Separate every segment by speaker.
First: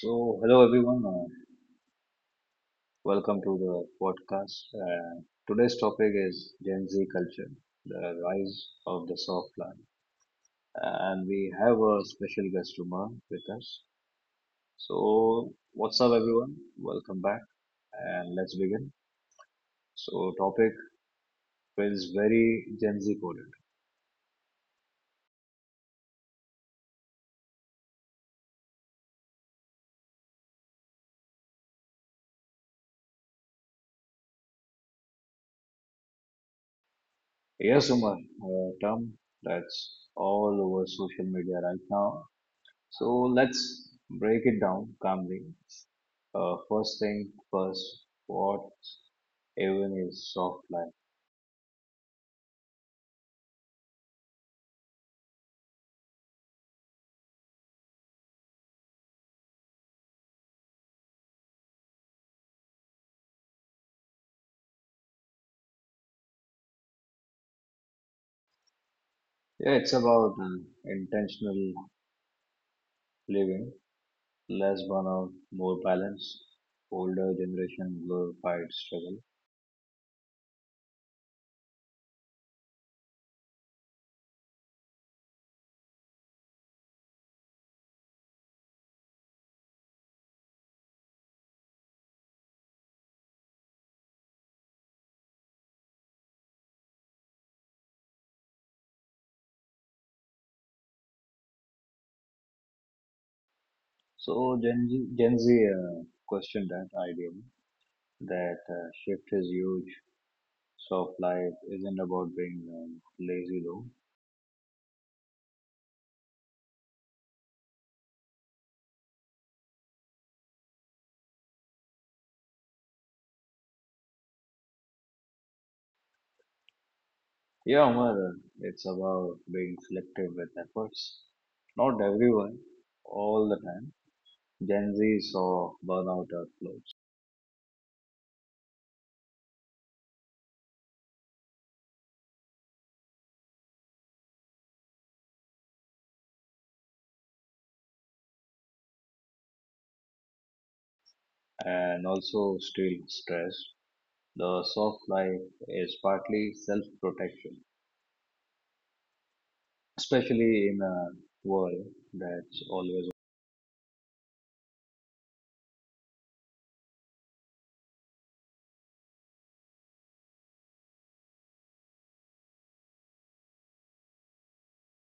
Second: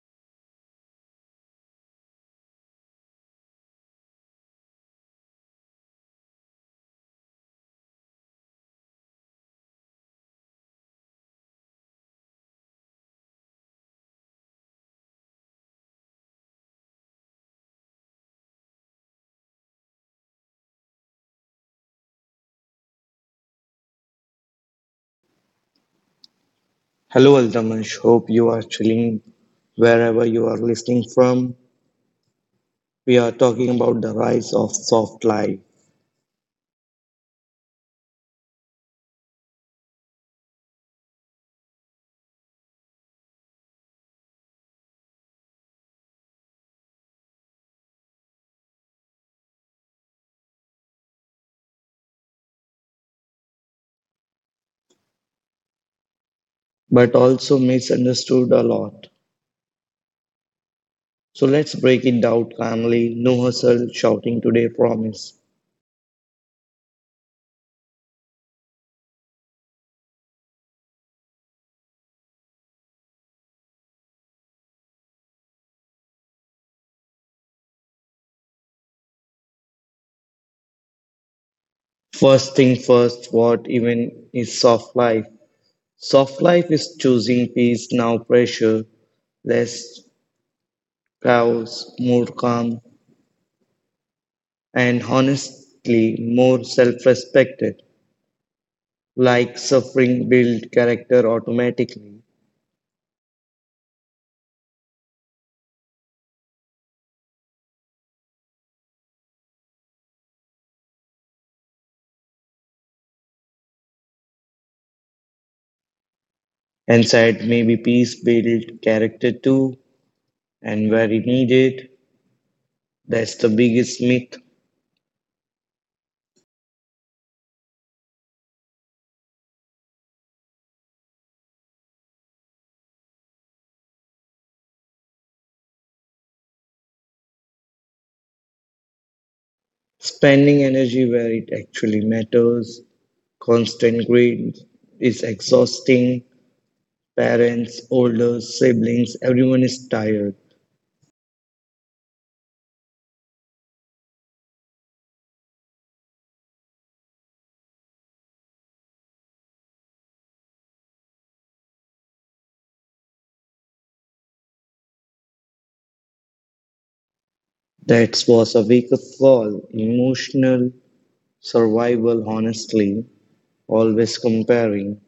Speaker 1: So, hello everyone, welcome to the podcast. Today's topic is Gen Z culture, the rise of the soft land. And we have a special guest, Umar, with us. So, what's up everyone? Welcome back and let's begin. So, topic feels very Gen Z coded.
Speaker 2: Hello, Aldamash. Hope you are chilling wherever you are listening from. We are talking about the rise of soft life,
Speaker 1: Yes, Umar, term that's all over social media right now. So, let's break it down calmly. First thing first, what even is soft life?
Speaker 2: but also misunderstood a lot. So let's break it down calmly. No hustle shouting today, promise.
Speaker 1: Yeah, it's about intentional living, less burnout, more balance. Older generation glorified struggle.
Speaker 2: First thing first, what even is soft life? Soft life is choosing peace, now pressure, less chaos, more calm, and honestly, more self respected. Like suffering build character automatically,
Speaker 1: So Gen Z questioned that idea. That shift is huge. Soft life isn't about being lazy though.
Speaker 2: and sad maybe peace build character too, and where it needed. That's the biggest myth.
Speaker 1: Yeah, Umar, it's about being selective with efforts. Not everyone, all the time Gen Z saw burnout at loads
Speaker 2: Spending energy where it actually matters. Constant greed is exhausting. Parents, older siblings, everyone is tired.
Speaker 1: and also still stressed. The soft life is partly self protection, especially in a world that's always
Speaker 2: That was a wake up call. Emotional survival, honestly, always comparing.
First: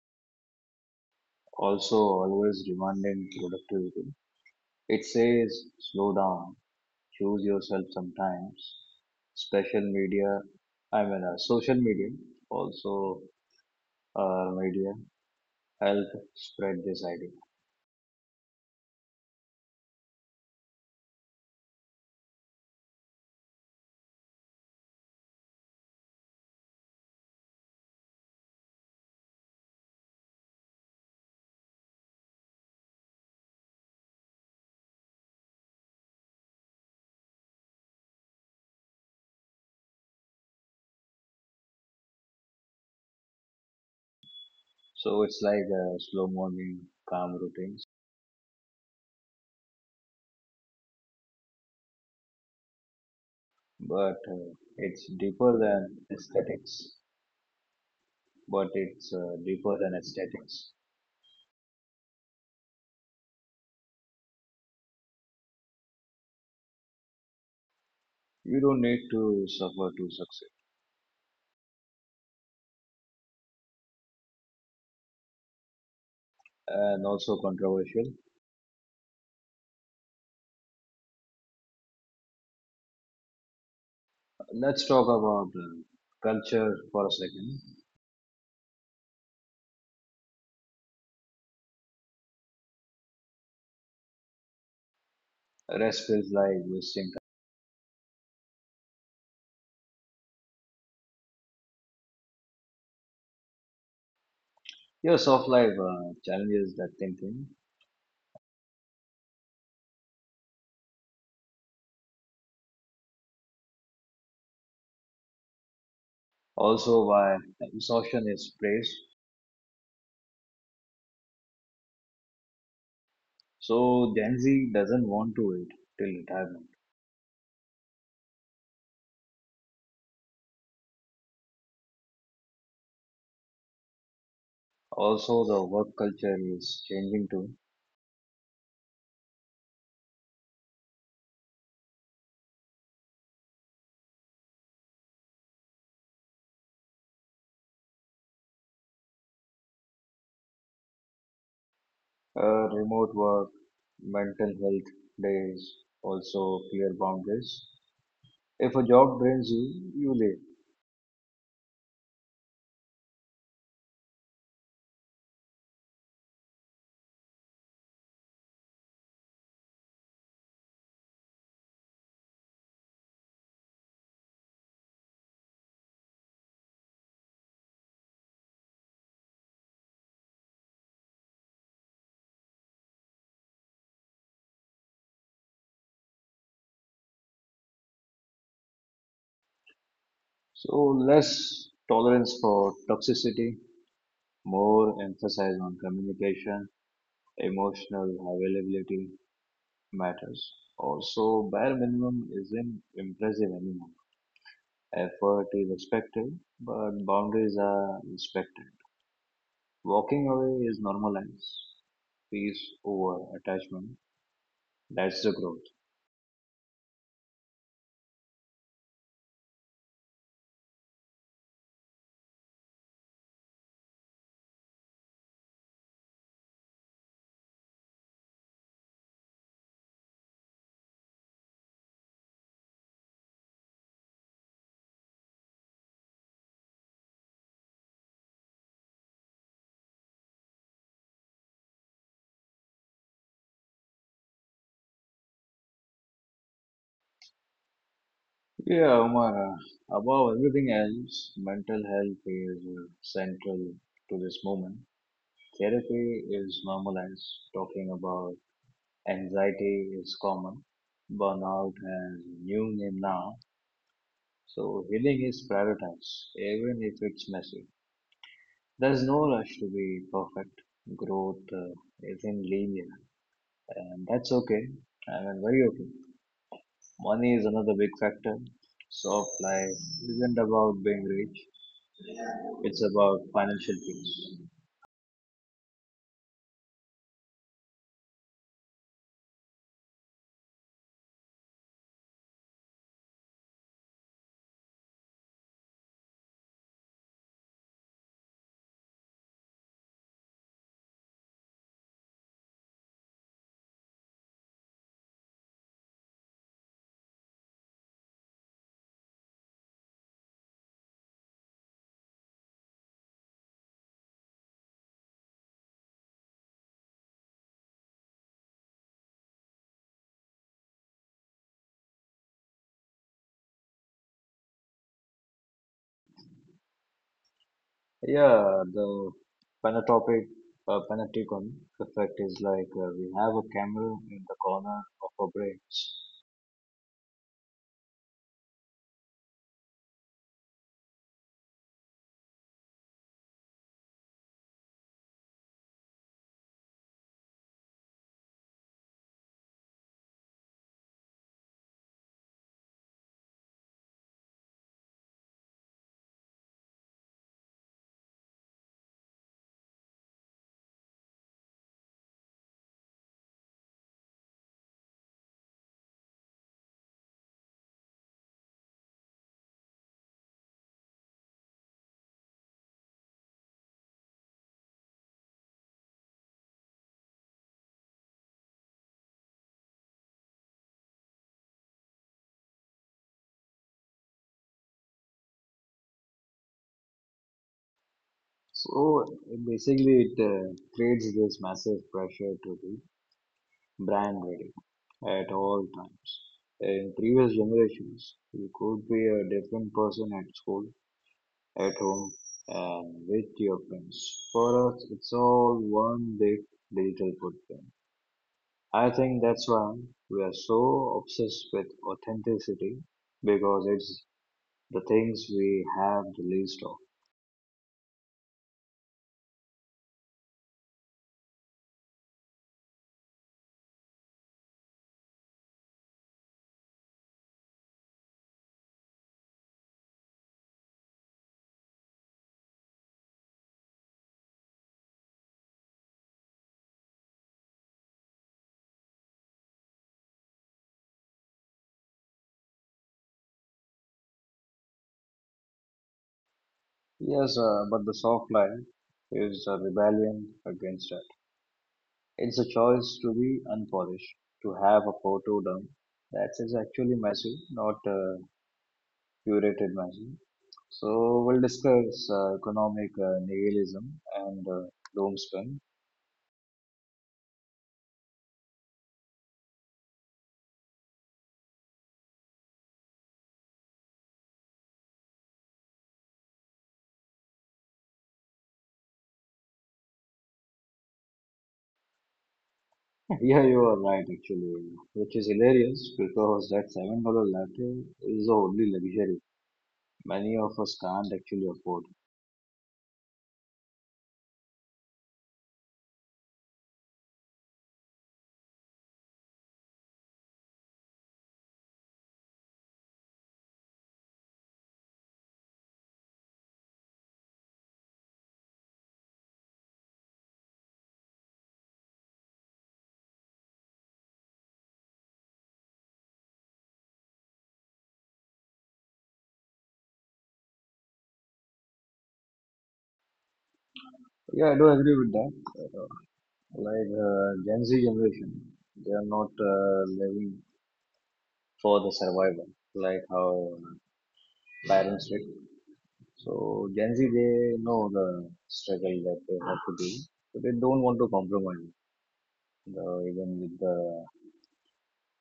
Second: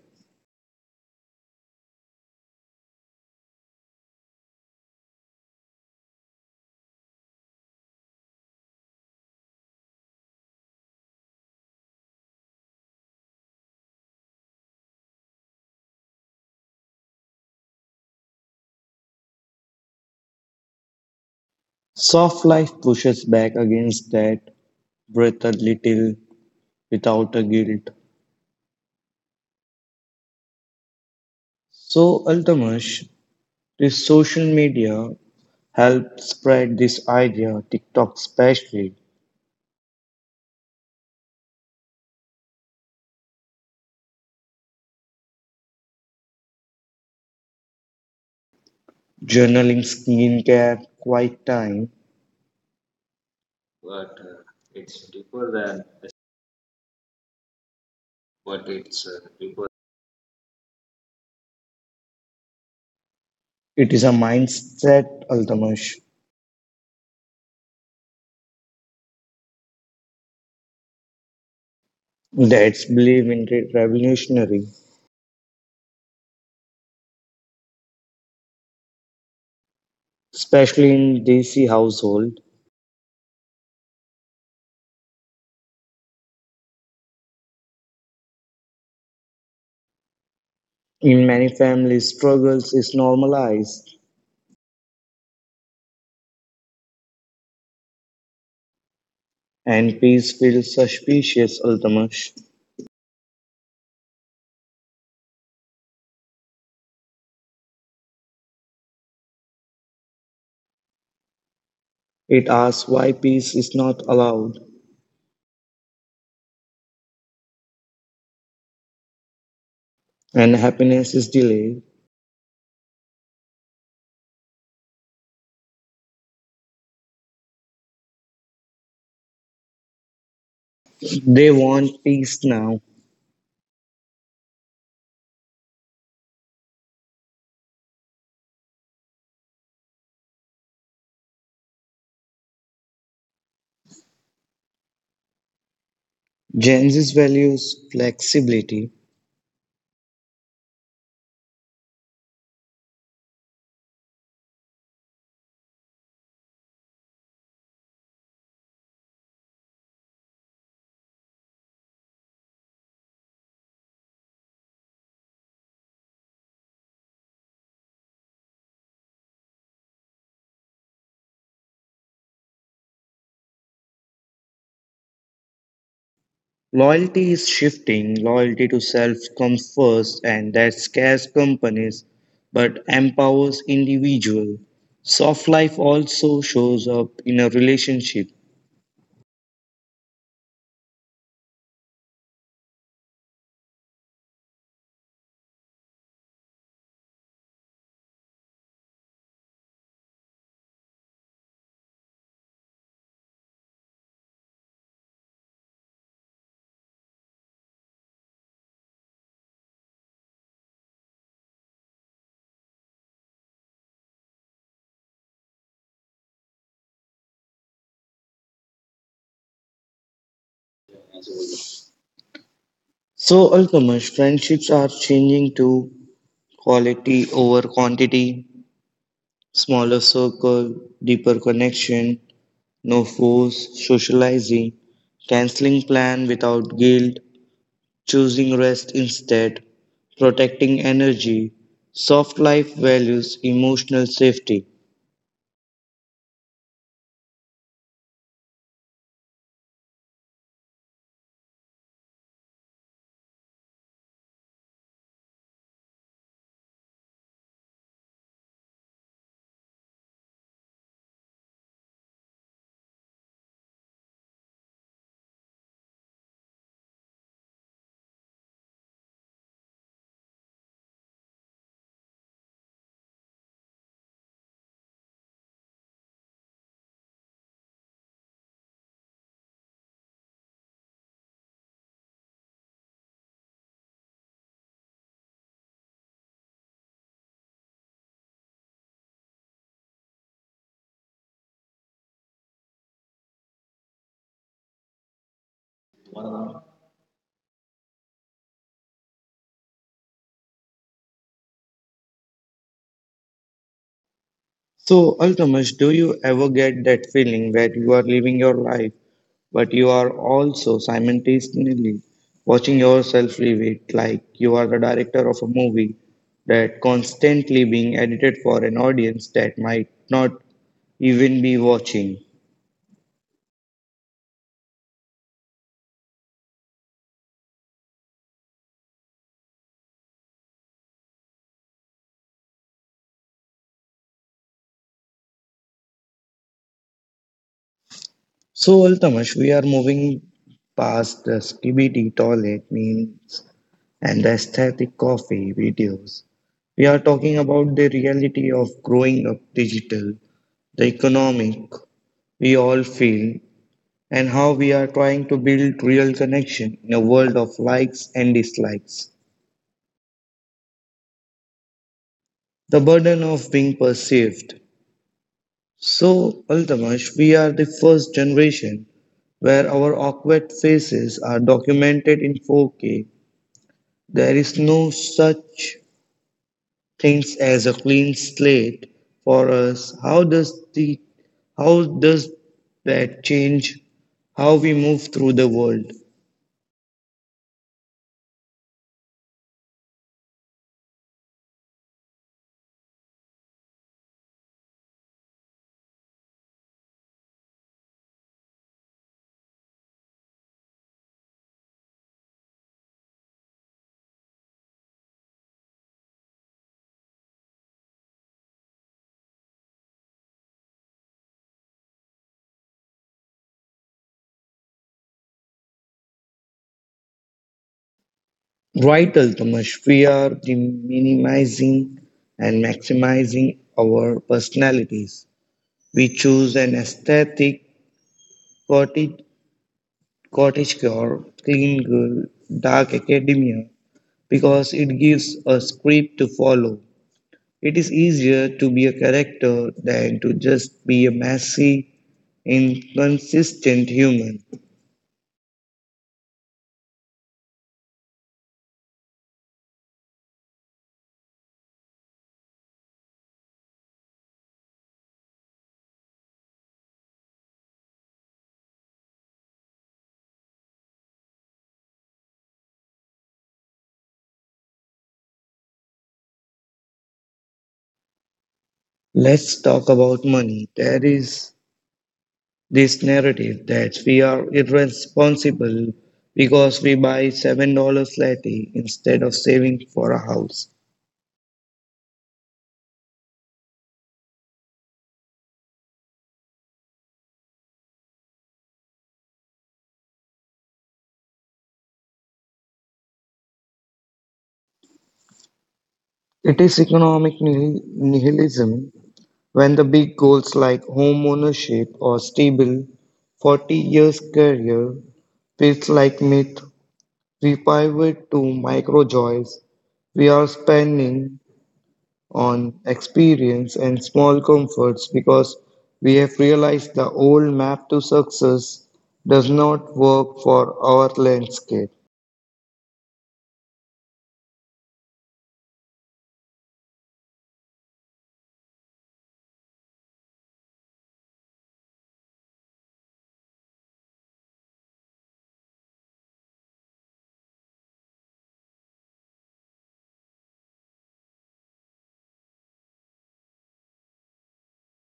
Speaker 1: also always demanding productivity. It says slow down, choose yourself sometimes. Special media, I mean, social media, also media help spread this idea.
Speaker 2: Soft life pushes back against that. Breath a little without a guilt. So, Altamash, this social media helped spread this idea, TikTok especially.
Speaker 1: So it's like a slow morning, calm routine
Speaker 2: Journaling, skincare, quiet time.
Speaker 1: but it's deeper than aesthetics. But it's deeper than aesthetics.
Speaker 2: It is a mindset, Altamash,
Speaker 1: You don't need to suffer to succeed.
Speaker 2: that's believed in revolutionary,
Speaker 1: And also controversial.
Speaker 2: especially in DC household.
Speaker 1: Let's talk about culture for a second.
Speaker 2: In many families, struggles is normalized
Speaker 1: Rest feels like wasting time.
Speaker 2: and peace feels suspicious, Altamash.
Speaker 1: Your soft life challenges that thinking.
Speaker 2: It asks why peace is not allowed
Speaker 1: Also, why exhaustion is praised.
Speaker 2: and happiness is delayed.
Speaker 1: So Gen Z doesn't want to wait till retirement.
Speaker 2: They want peace now.
Speaker 1: Also, the work culture is changing too.
Speaker 2: Gen Z values flexibility.
Speaker 1: Remote work, mental health days also clear boundaries. If a job drains you, you leave.
Speaker 2: Loyalty is shifting. Loyalty to self comes first, and that scares companies but empowers individual. Soft life also shows up in a relationship.
Speaker 1: So less tolerance for toxicity, more emphasis on communication, emotional availability matters. Also, bare minimum isn't impressive anymore. Effort is expected, but boundaries are respected. Walking away is normalized. Peace over attachment. That's the growth.
Speaker 2: So, Alchemist, friendships are changing to quality over quantity, smaller circle, deeper connection. No force, socializing, canceling plan without guilt, choosing rest instead, protecting energy, soft life values, emotional safety.
Speaker 1: Yeah, Omar, above everything else, mental health is central to this movement. Therapy is normalized, talking about anxiety is common, burnout has a new name now, so healing is prioritized, even if it's messy. There's no rush to be perfect. Growth isn't linear, and that's okay. I mean, very okay. Money is another big factor. Soft life isn't about being rich. It's about financial peace.
Speaker 2: So, Altamash, do you ever get that feeling where you are living your life, but you are also simultaneously watching yourself live it like you are the director of a movie that constantly being edited for an audience that might not even be watching?
Speaker 1: Yeah, the final topic, final effect is like we have a camera in the corner of our brains.
Speaker 2: So, Altamash, we are moving past the skibidi toilet memes and the aesthetic coffee videos. We are talking about the reality of growing up digital, the economic we all feel, and how we are trying to build real connection in a world of likes and dislikes. The burden of being perceived. So, Altamash, we are the first generation where our awkward faces are documented in 4K. There is no such things as a clean slate for us. How does that change how we move through the world?
Speaker 1: So basically, it creates this massive pressure to be brand ready at all times. In previous generations, you could be a different person at school, at home, and with your friends. For us, it's all one big digital footprint. I think that's why we are so obsessed with authenticity because it's the things we have the least of.
Speaker 2: Right, Altamash, we are the minimizing and maximizing our personalities. We choose an aesthetic cottage, cottage core, clean girl, dark academia because it gives a script to follow. It is easier to be a character than to just be a messy, inconsistent human.
Speaker 1: Yes, but the soft lie is a rebellion against it. It's a choice to be unpolished, to have a photo done that is actually messy, not curated messy. So we'll discuss economic nihilism and doom spin.
Speaker 2: Let's talk about money. There is this narrative that we are irresponsible because we buy $7 latte instead of saving for a house.
Speaker 1: Yeah, you are right actually, which is hilarious because that $7 latte is the only luxury many of us can't actually afford.
Speaker 2: It is economic nihilism when the big goals like home ownership or stable 40 years career feels like myth we pivot to micro joys. We are spending on experience and small comforts because we have realized the old map to success does not work for our landscape.
Speaker 1: Yeah, I do agree with that. Uh, Like Gen Z generation, they are not living for the survival like how parents did. So Gen Z, they know the struggle that they have to do, so they don't want to compromise the, even with the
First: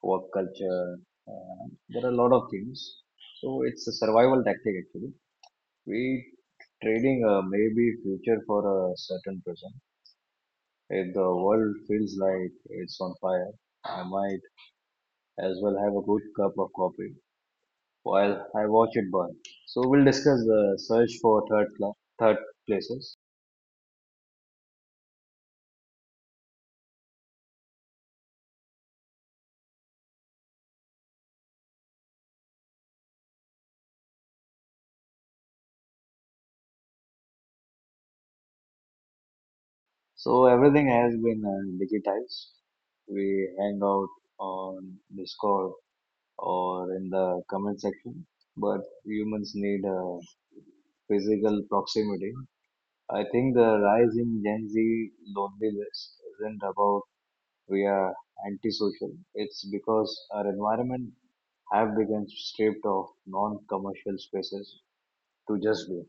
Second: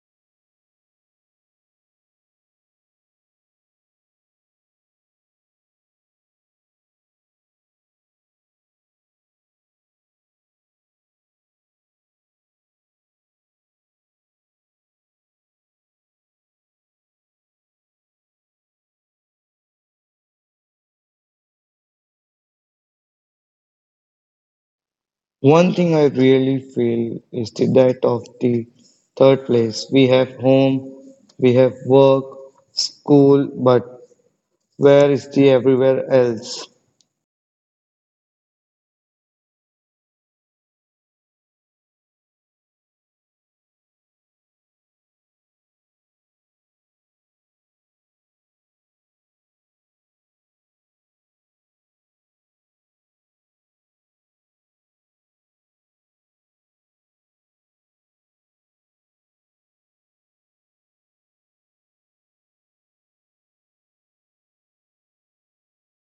Speaker 1: work culture. There are a lot of things. So it's a survival tactic actually. We trading maybe future for a certain person. If the world feels like it's on fire, I might as well have a good cup of coffee while I watch it burn. So we'll discuss the search for third places.
Speaker 2: One thing I really feel is the that of the third place. We have home, we have work, school, but where is the everywhere else?
Speaker 1: So everything has been digitized. We hang out on Discord or in the comment section, but humans need a physical proximity. I think the rise in Gen Z loneliness isn't about we are antisocial. It's because our environment have become stripped of non-commercial spaces to just be.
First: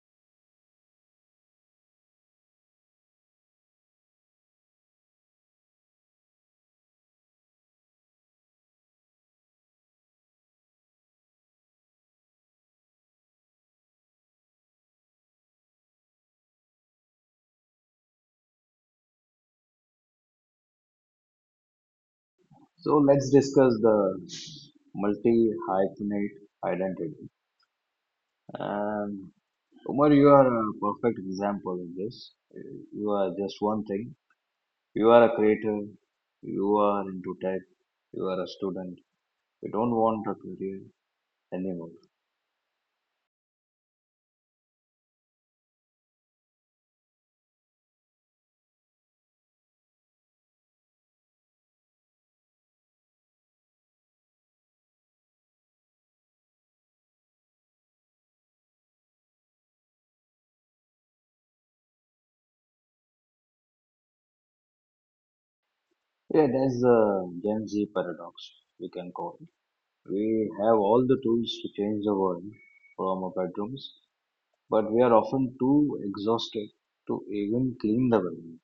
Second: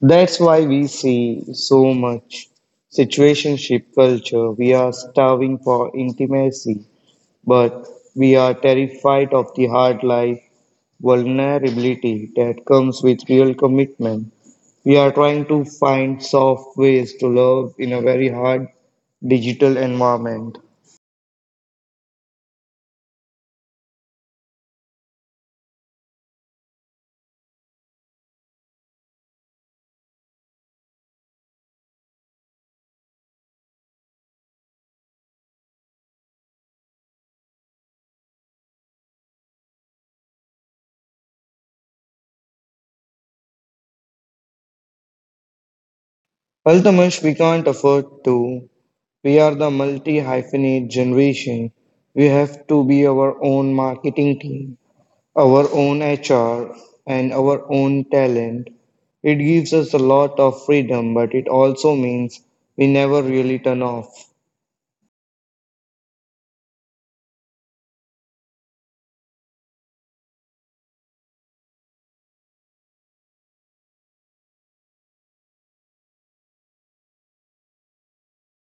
Speaker 2: That's why we see so much situationship culture. We are starving for intimacy, but we are terrified of the hard life vulnerability that comes with real commitment. We are trying to find soft ways to love in a very hard digital environment.
Speaker 1: So let's discuss the multi-hyphenate identity. And Umar, you are a perfect example of this. You are just one thing, you are a creator, you are into tech, you are a student, you don't want a career anymore.
Speaker 2: Ultimately, we can't afford to. We are the multi hyphenate generation. We have to be our own marketing team, our own HR, and our own talent. It gives us a lot of freedom, but it also means we never really turn off.
Speaker 1: Yeah, that's the Gen Z paradox, we can call it. We have all the tools to change the world from our bedrooms, but we are often too exhausted to even clean the bedroom.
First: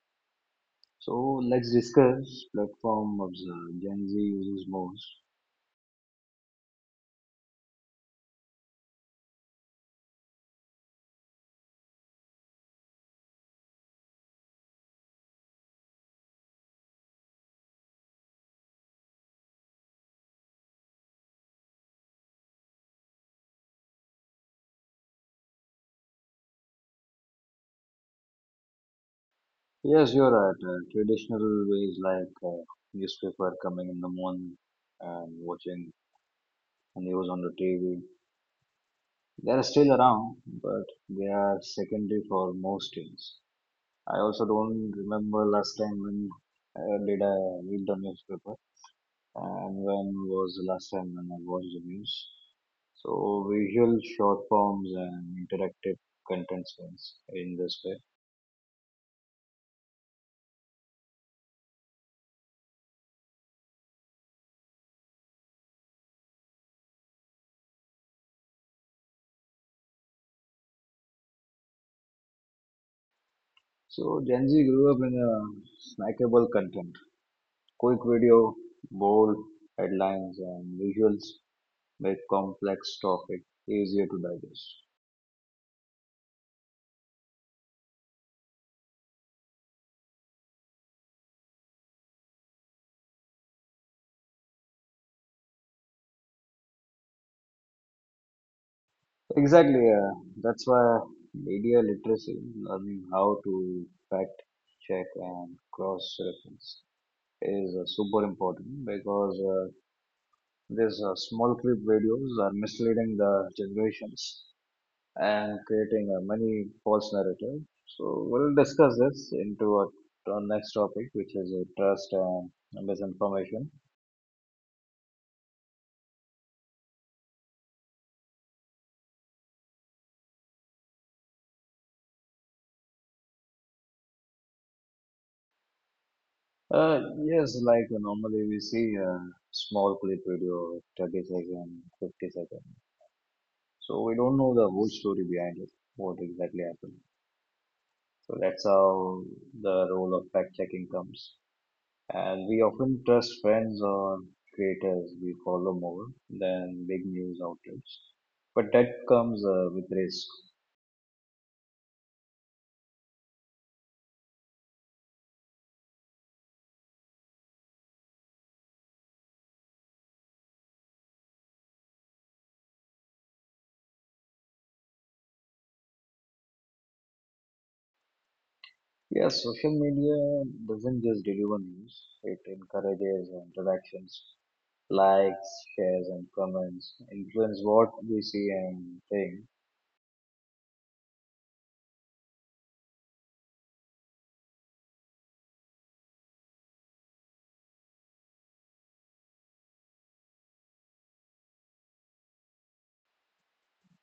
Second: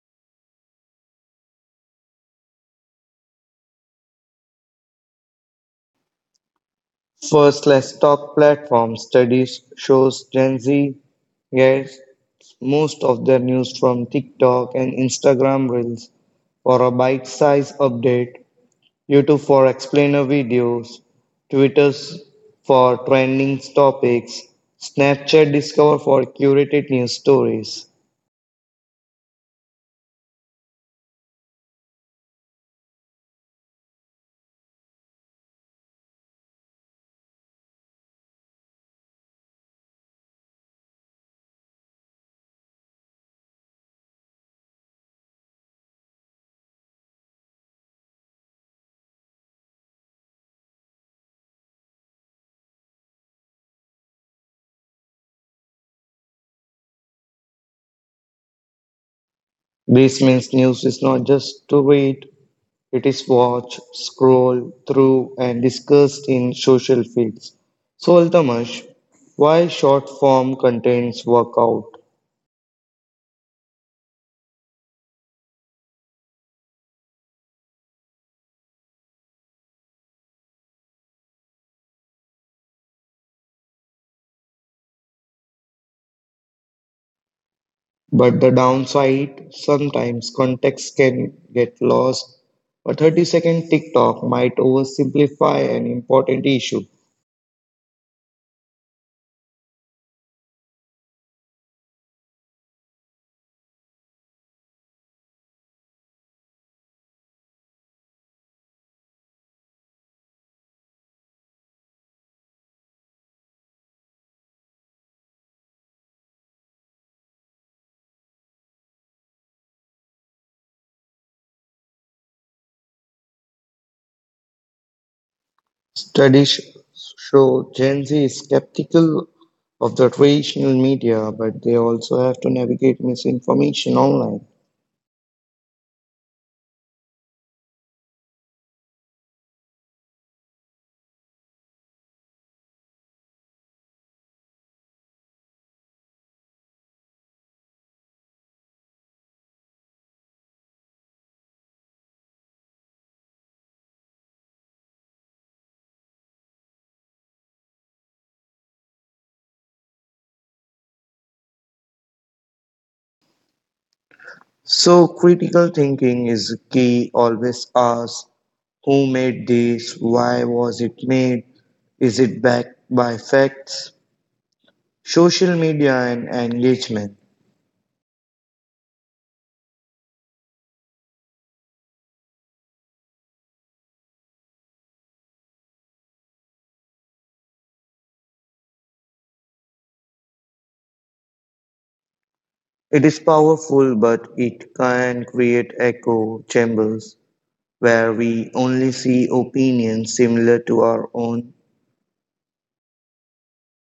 Speaker 1: So let's discuss platform of the Gen Z uses most.
Speaker 2: First, let's talk platforms. Studies shows Gen Z gets most of their news from TikTok and Instagram Reels. For a bite size update, YouTube for explainer videos, Twitter's for trending topics, Snapchat Discover for curated news stories.
Speaker 1: Yes, you're right. Traditional ways like newspaper coming in the morning and watching and news on the TV. They are still around, but they are secondary for most teams. I also don't remember last time when did I read the newspaper and when was the last time when I watched the news. So visual short forms and interactive content spans in this way.
Speaker 2: This means news is not just to read, it is watched, scrolled through, and discussed in social feeds. So, Altamash, why short form contents work out?
Speaker 1: So Gen Z grew up in a snackable content. Quick video, bold headlines and visuals make complex topic easier to digest.
Speaker 2: But the downside, sometimes context can get lost. A 30-second TikTok might oversimplify an important issue.
Speaker 1: Exactly. That's why media literacy, learning how to fact check and cross reference, is super important because these small clip videos are misleading the generations and creating many false narratives. So we'll discuss this into our next topic, which is trust and misinformation.
Speaker 2: Studies show Gen Z is skeptical of the traditional media, but they also have to navigate misinformation online.
Speaker 1: Yes, like normally we see a small clip video, 30 second, 50 second. So we don't know the whole story behind it, what exactly happened. So that's how the role of fact checking comes. And we often trust friends or creators we follow more than big news outlets. But that comes with risk.
Speaker 2: So critical thinking is key. Always ask who made this, why was it made, is it backed by facts? Social media and engagement.
Speaker 1: Yeah, social media doesn't just deliver news, it encourages interactions, likes, shares, and comments, influence what we see and think.
Speaker 2: It is powerful, but it can create echo chambers where we only see opinions similar to our own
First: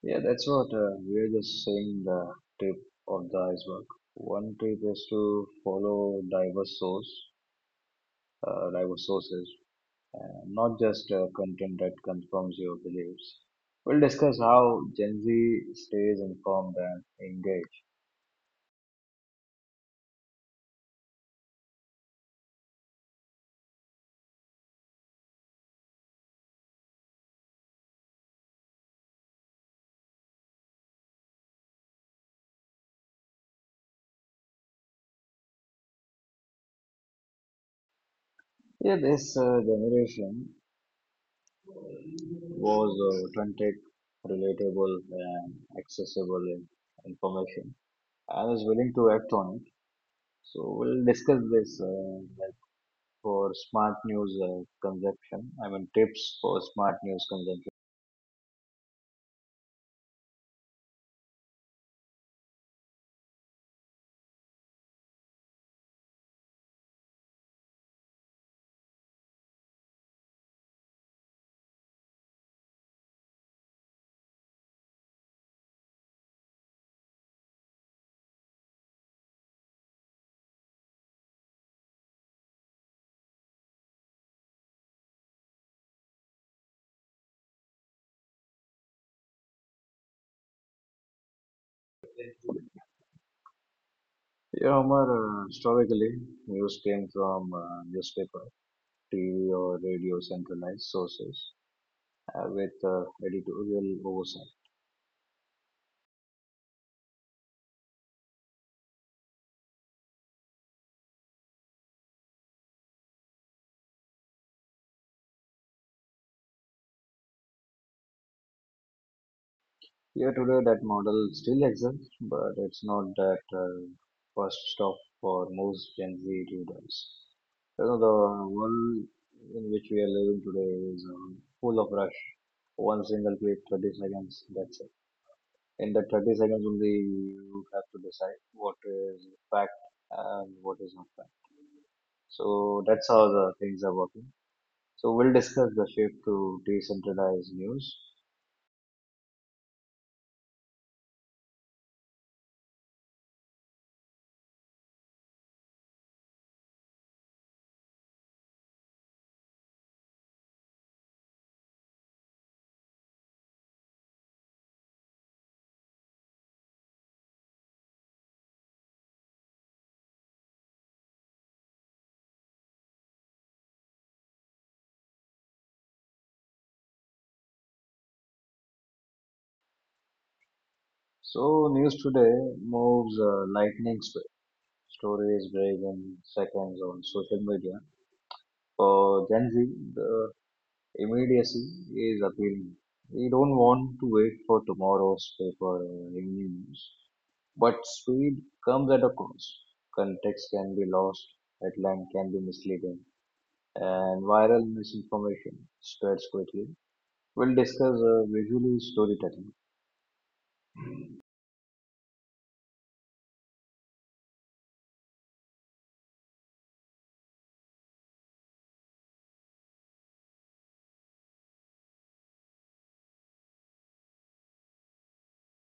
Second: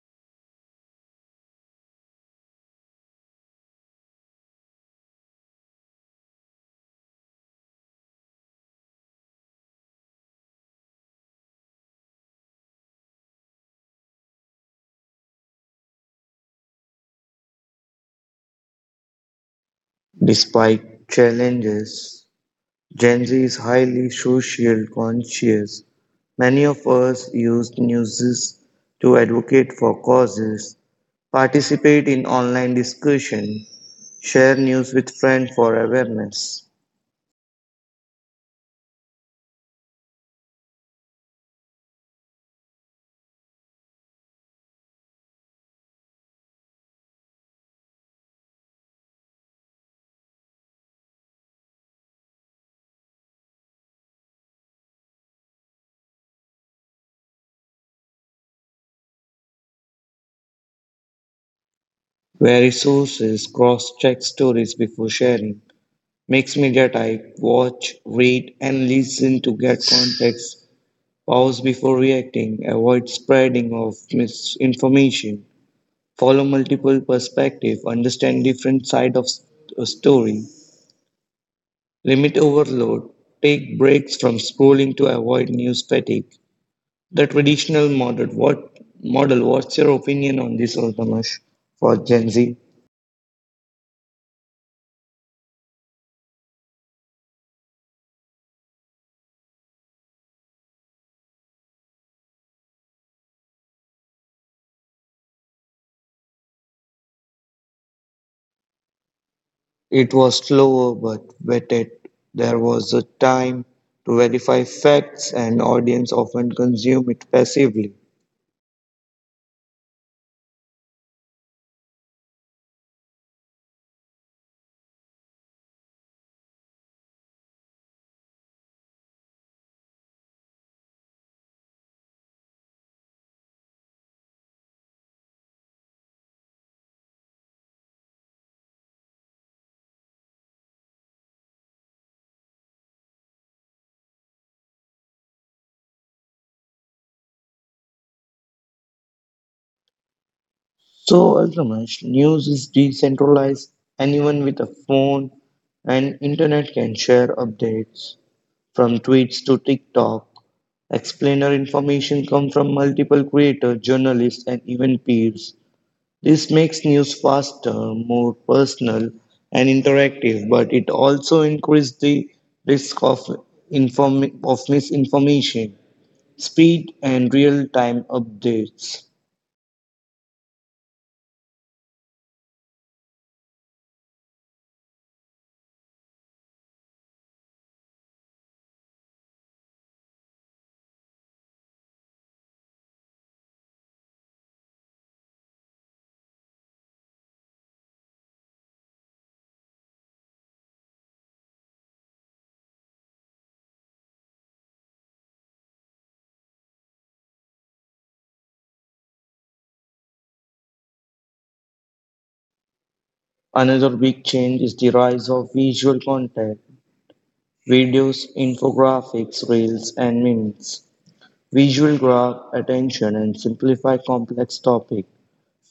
Speaker 1: Yeah, that's what we are just saying the tip of the iceberg. One tip is to follow diverse sources, not just content that confirms your beliefs. We'll discuss how Gen Z stays informed and engaged.
Speaker 2: despite challenges. Gen Z is highly social conscious. Many of us use news to advocate for causes, participate in online discussion, share news with friends for awareness,
Speaker 1: Yeah, this generation was authentic, relatable, and accessible in information and is willing to act on it. So we'll discuss this in for smart news consumption. I mean, tips for smart news consumption.
Speaker 2: vary sources, cross-check stories before sharing. Mixed media type, watch, read, and listen to get context, pause before reacting, avoid spreading of misinformation. Follow multiple perspective, understand different side of a story, limit overload, take breaks from scrolling to avoid news fatigue. The traditional model, what model? What's your opinion on this, Altamash, for Gen Z?
Speaker 1: Yeah, Omar, historically, news came from newspaper, TV, or radio centralized sources with editorial oversight.
Speaker 2: It was slower but vetted. There was a time to verify facts, and audience often consume it passively.
Speaker 1: Here today, that model still exists, but it's not that first stop for most Gen Z readers. You know, the world in which we are living today is full of rush. One single clip, 30 seconds, that's in the 30 seconds only, you have to decide what is fact and what is not fact. So that's how the things are working. So we'll discuss the shift to decentralized news.
Speaker 2: So, Altramash, news is decentralized. Anyone with a phone and internet can share updates from tweets to TikTok. Explainer information comes from multiple creators, journalists, and even peers. This makes news faster, more personal, and interactive, but it also increases the risk of, of misinformation, speed, and real time updates.
Speaker 1: So news today moves lightning speed. Stories break in seconds on social media. For Gen Z, the immediacy is appealing. We don't want to wait for tomorrow's paper or evening news. But speed comes at a cost. Context can be lost, headline can be misleading, and viral misinformation spreads quickly. We'll discuss visually storytelling.
Speaker 2: Another big change is the rise of visual content, videos, infographics, reels, and memes. Visual grab attention and simplify complex topics.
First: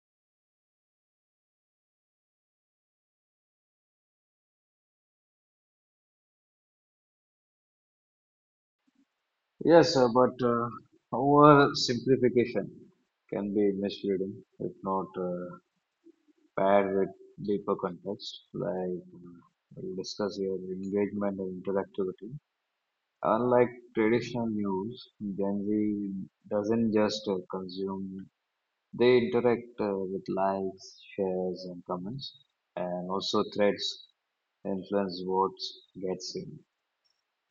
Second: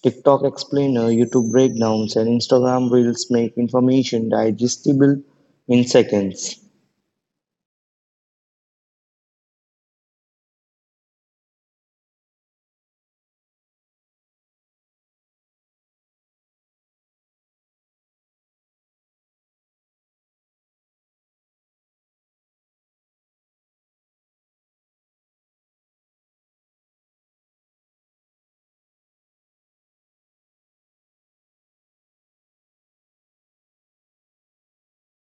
Speaker 2: TikTok explainer, YouTube breakdowns, and Instagram reels make information digestible in seconds.
Speaker 1: Yes, but oversimplification can be misleading if not paired with deeper context, like we'll discuss your engagement and interactivity. Unlike traditional news, Gen Z doesn't just consume, they interact with likes, shares, and comments, and also threads influence votes get seen.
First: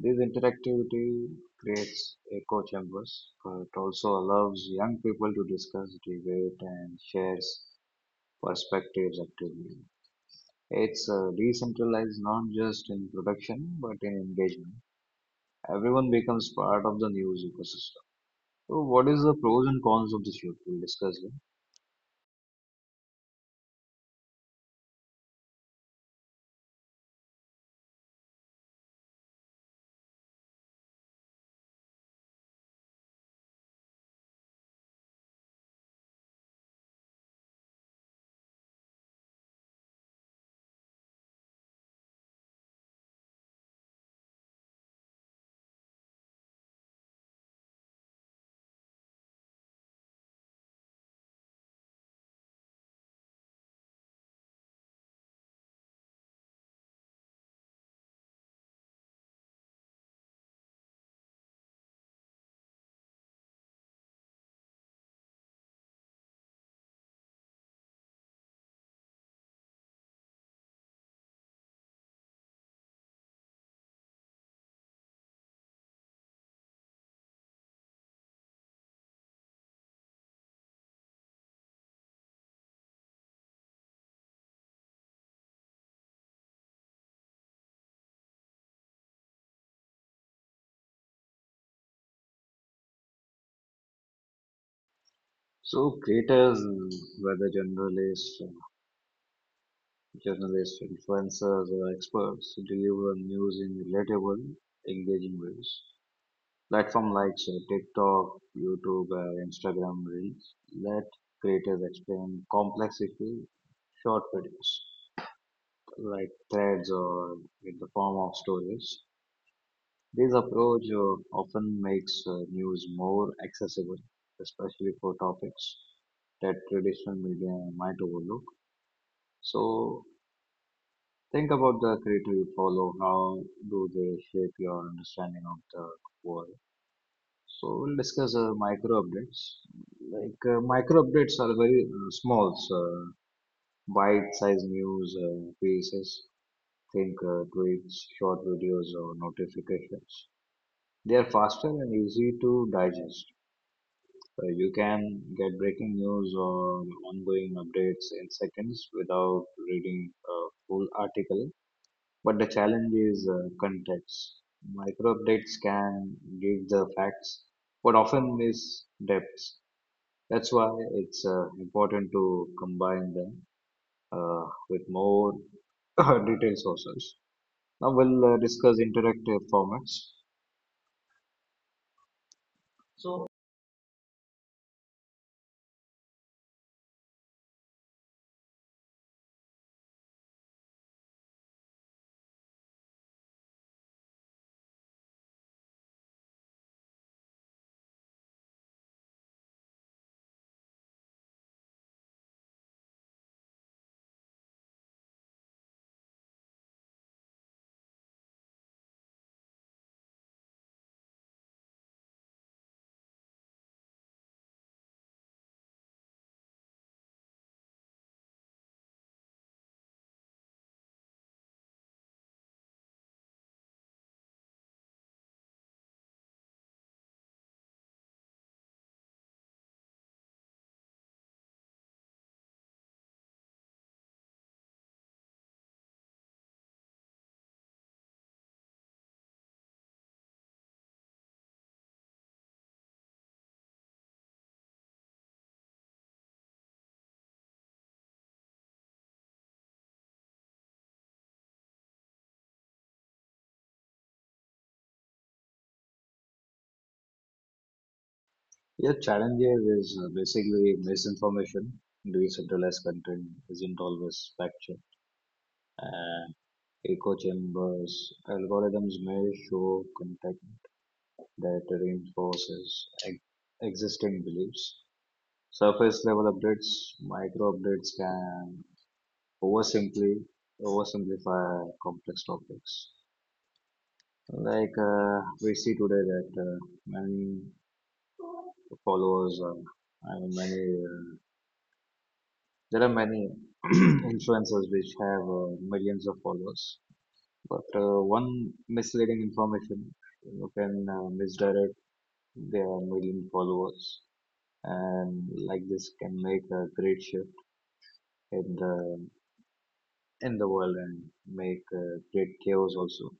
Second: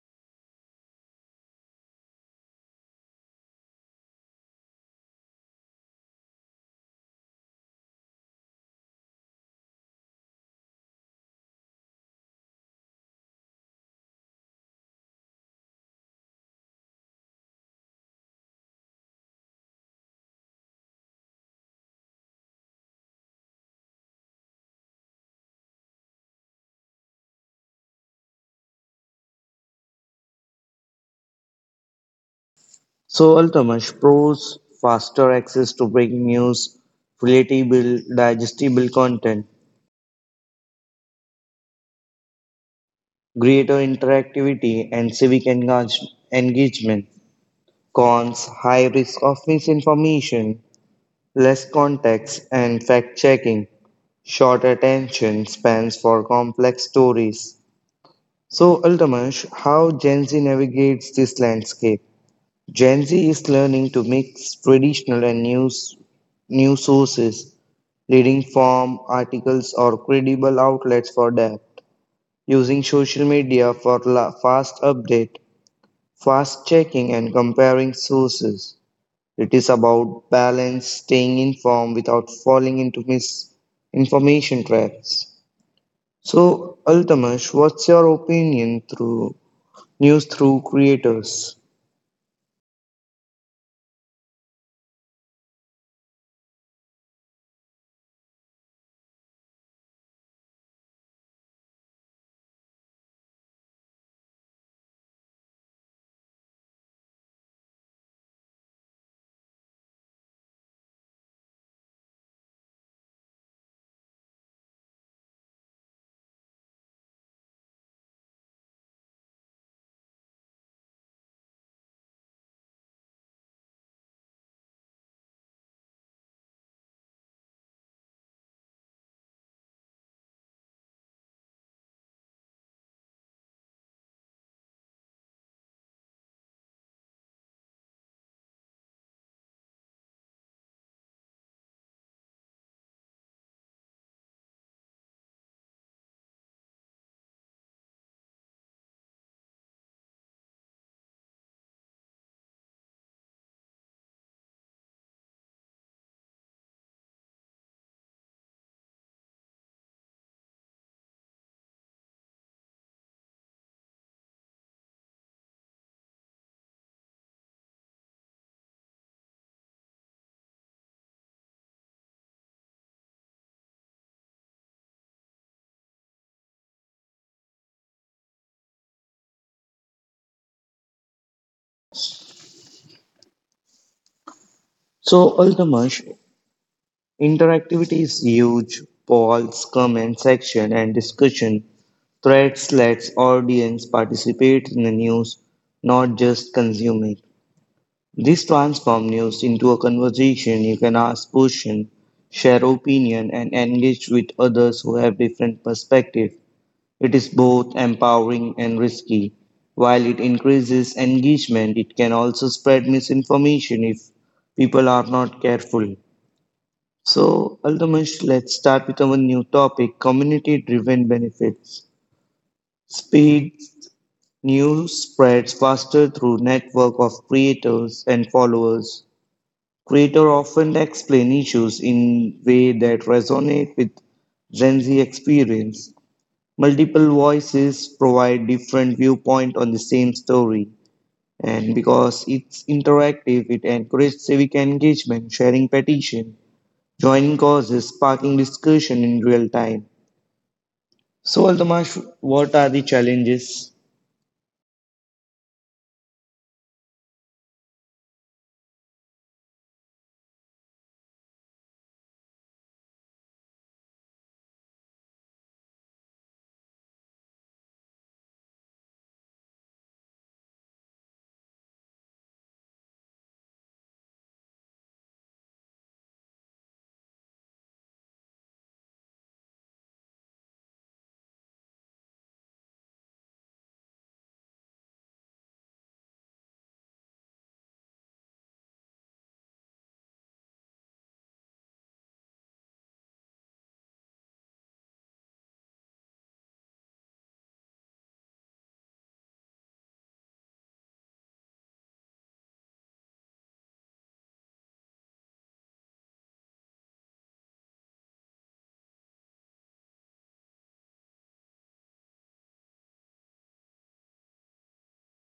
Speaker 1: This interactivity creates echo chambers, but also allows young people to discuss, debate, and share perspectives actively. It's decentralized not just in production but in engagement. Everyone becomes part of the news ecosystem. So, what is the pros and cons of the shift? We'll discuss them.
Speaker 2: So, Altamash, pros, faster access to breaking news, relatable, digestible content, greater interactivity, and engagement. Cons high risk of misinformation, less context and fact checking, short attention spans for complex stories. So, Altamash, how Gen Z navigates this landscape? Gen Z is learning to mix traditional and news sources, reading form, articles, or credible outlets for depth, using social media for fast update, fast checking, and comparing sources. It is about balance, staying informed without falling into misinformation traps. So, Altamash, what's your opinion through news through creators?
Speaker 1: So, creators, whether journalists, influencers, or experts, deliver news in relatable, engaging ways. Platform like TikTok, YouTube, or Instagram Reels let creators explain complex issues, in short videos. Like threads or in the form of stories. This approach often makes news more accessible, especially for topics that traditional media might overlook. So think about the creative you follow. How do they shape your understanding of the world? So we'll discuss micro updates. Like micro updates are very small, so bite-sized news pieces think tweets, short videos, or notifications. They are faster and easy to digest. You can get breaking news or ongoing updates in seconds without reading a full article. But the challenge is context. Micro updates can give the facts, but often miss depths. That's why it's important to combine them uh, with more detailed sources. Now we'll discuss interactive formats. So,
Speaker 2: So, Altamash, interactivity is huge. Polls, comment section, and discussion threads lets audience participate in the news, not just consuming. This transforms news into a conversation. You can ask questions, share opinion, and engage with others who have different perspectives. It is both empowering and risky. While it increases engagement, it can also spread misinformation if people are not careful. So, Aldamish, let's start with our new topic community driven benefits. Speed news spreads faster through network of creators and followers. Creators often explain issues in way that resonate with Gen Z experience. Multiple voices provide different viewpoint on the same story, and because it's interactive, it encourages civic engagement, sharing petition, joining causes, sparking discussion in real time. So, Altamash, what are the challenges?
Speaker 1: your challenge here is basically misinformation, decentralized content isn't always fact checked, and echo chambers. Algorithms may show content that reinforces existing beliefs. Surface level updates, micro updates can oversimply, oversimplify complex topics. Like we see today that many followers and many uh, there are many influencers which have millions of followers but one misleading information you can misdirect their million followers and like this can make a great shift in the in the world and make great chaos also.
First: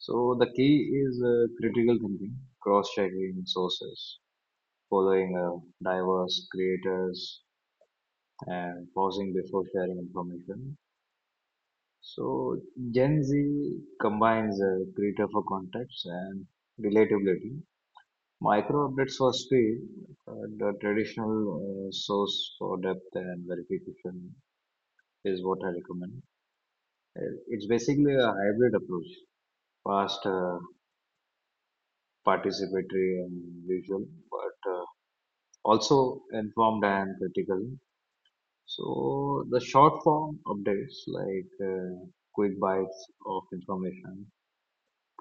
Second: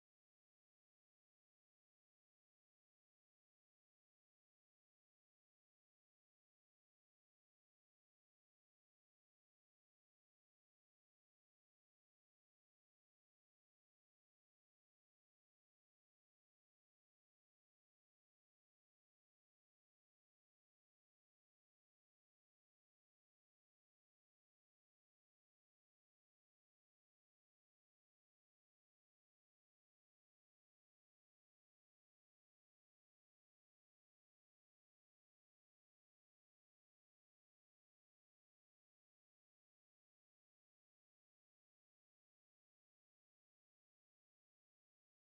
Speaker 1: So the key is critical thinking, cross-checking sources, following diverse creators and pausing before sharing information. So Gen Z combines a greater for context and relatability, micro updates for speed, uh, the traditional source for depth and verification is what I recommend. It's basically a hybrid approach, fast, participatory and visual, but also informed and critical. So the short form updates like quick bites of information,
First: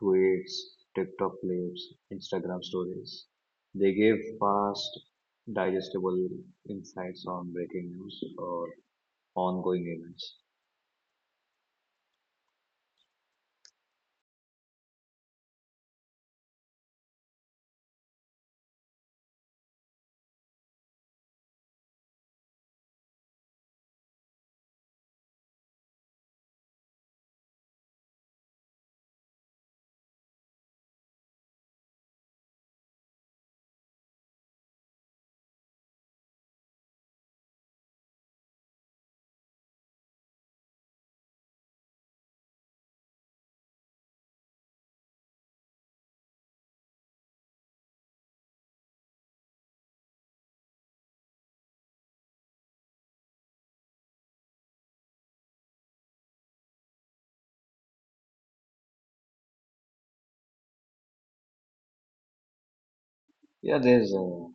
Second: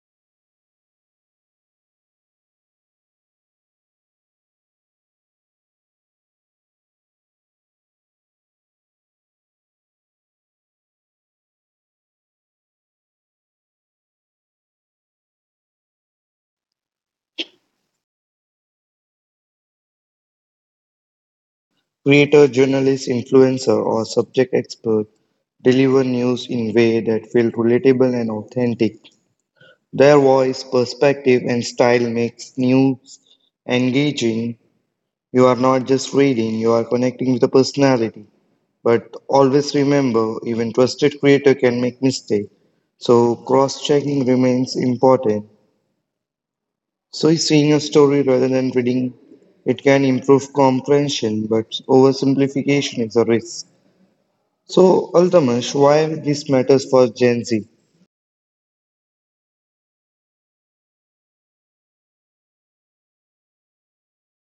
Speaker 1: tweets, TikTok clips, Instagram stories, they give fast, digestible insights on breaking news or ongoing events.
Speaker 2: Creator, journalist, influencer, or subject expert deliver news in way that feel relatable and authentic. Their voice, perspective, and style makes news engaging. You are not just reading, you are connecting with the personality. But always remember, even trusted creator can make mistake. So cross-checking remains important. So is seeing a story rather than reading it can improve comprehension, but oversimplification is a risk. So Altamash, why this matters for Gen Z?
Speaker 1: Yeah, there's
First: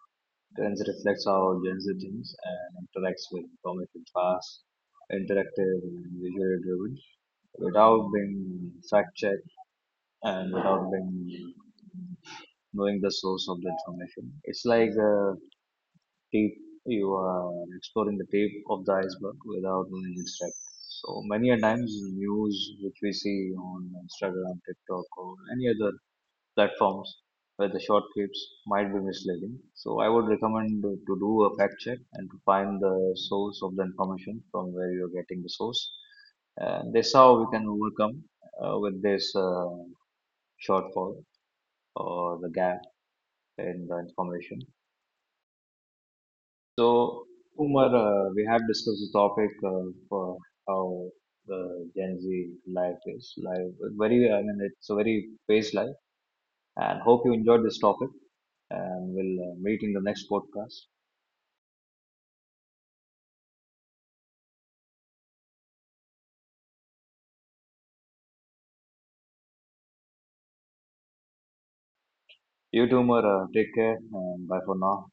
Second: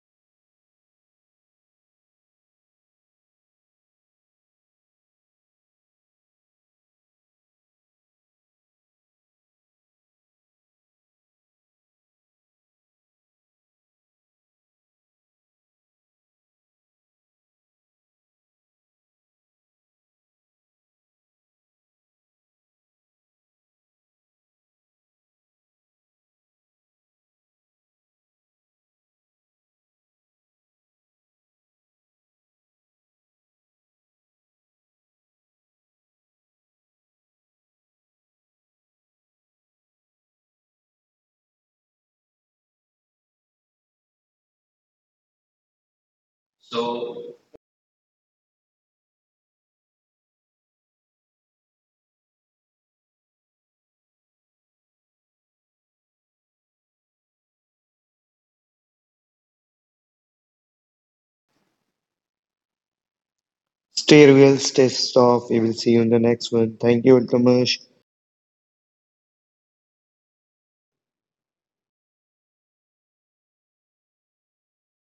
Speaker 1: trends reflects how Gen Z thinks and interacts with information fast, interactive, and visually driven, without being fact checked and without being knowing the source of the information. It's like a tip, you are exploring the tip of the iceberg without knowing its depth. So many a times news which we see on Instagram, TikTok or any other platforms where the short clips might be misleading. So I would recommend to do a fact check and to find the source of the information from where you're getting the source. And that's how we can overcome with this shortfall or the gap in the information. So, Umar, we have discussed the topic of uh, how the Gen Z life is life. Very, I mean, it's a very fast life, and hope you enjoyed this topic. And we'll meet in the next podcast.
Speaker 2: Stay real, stay soft. We will see you in the next one. Thank you, Altamash.
Speaker 1: You too, Umar. Take care. And bye for now.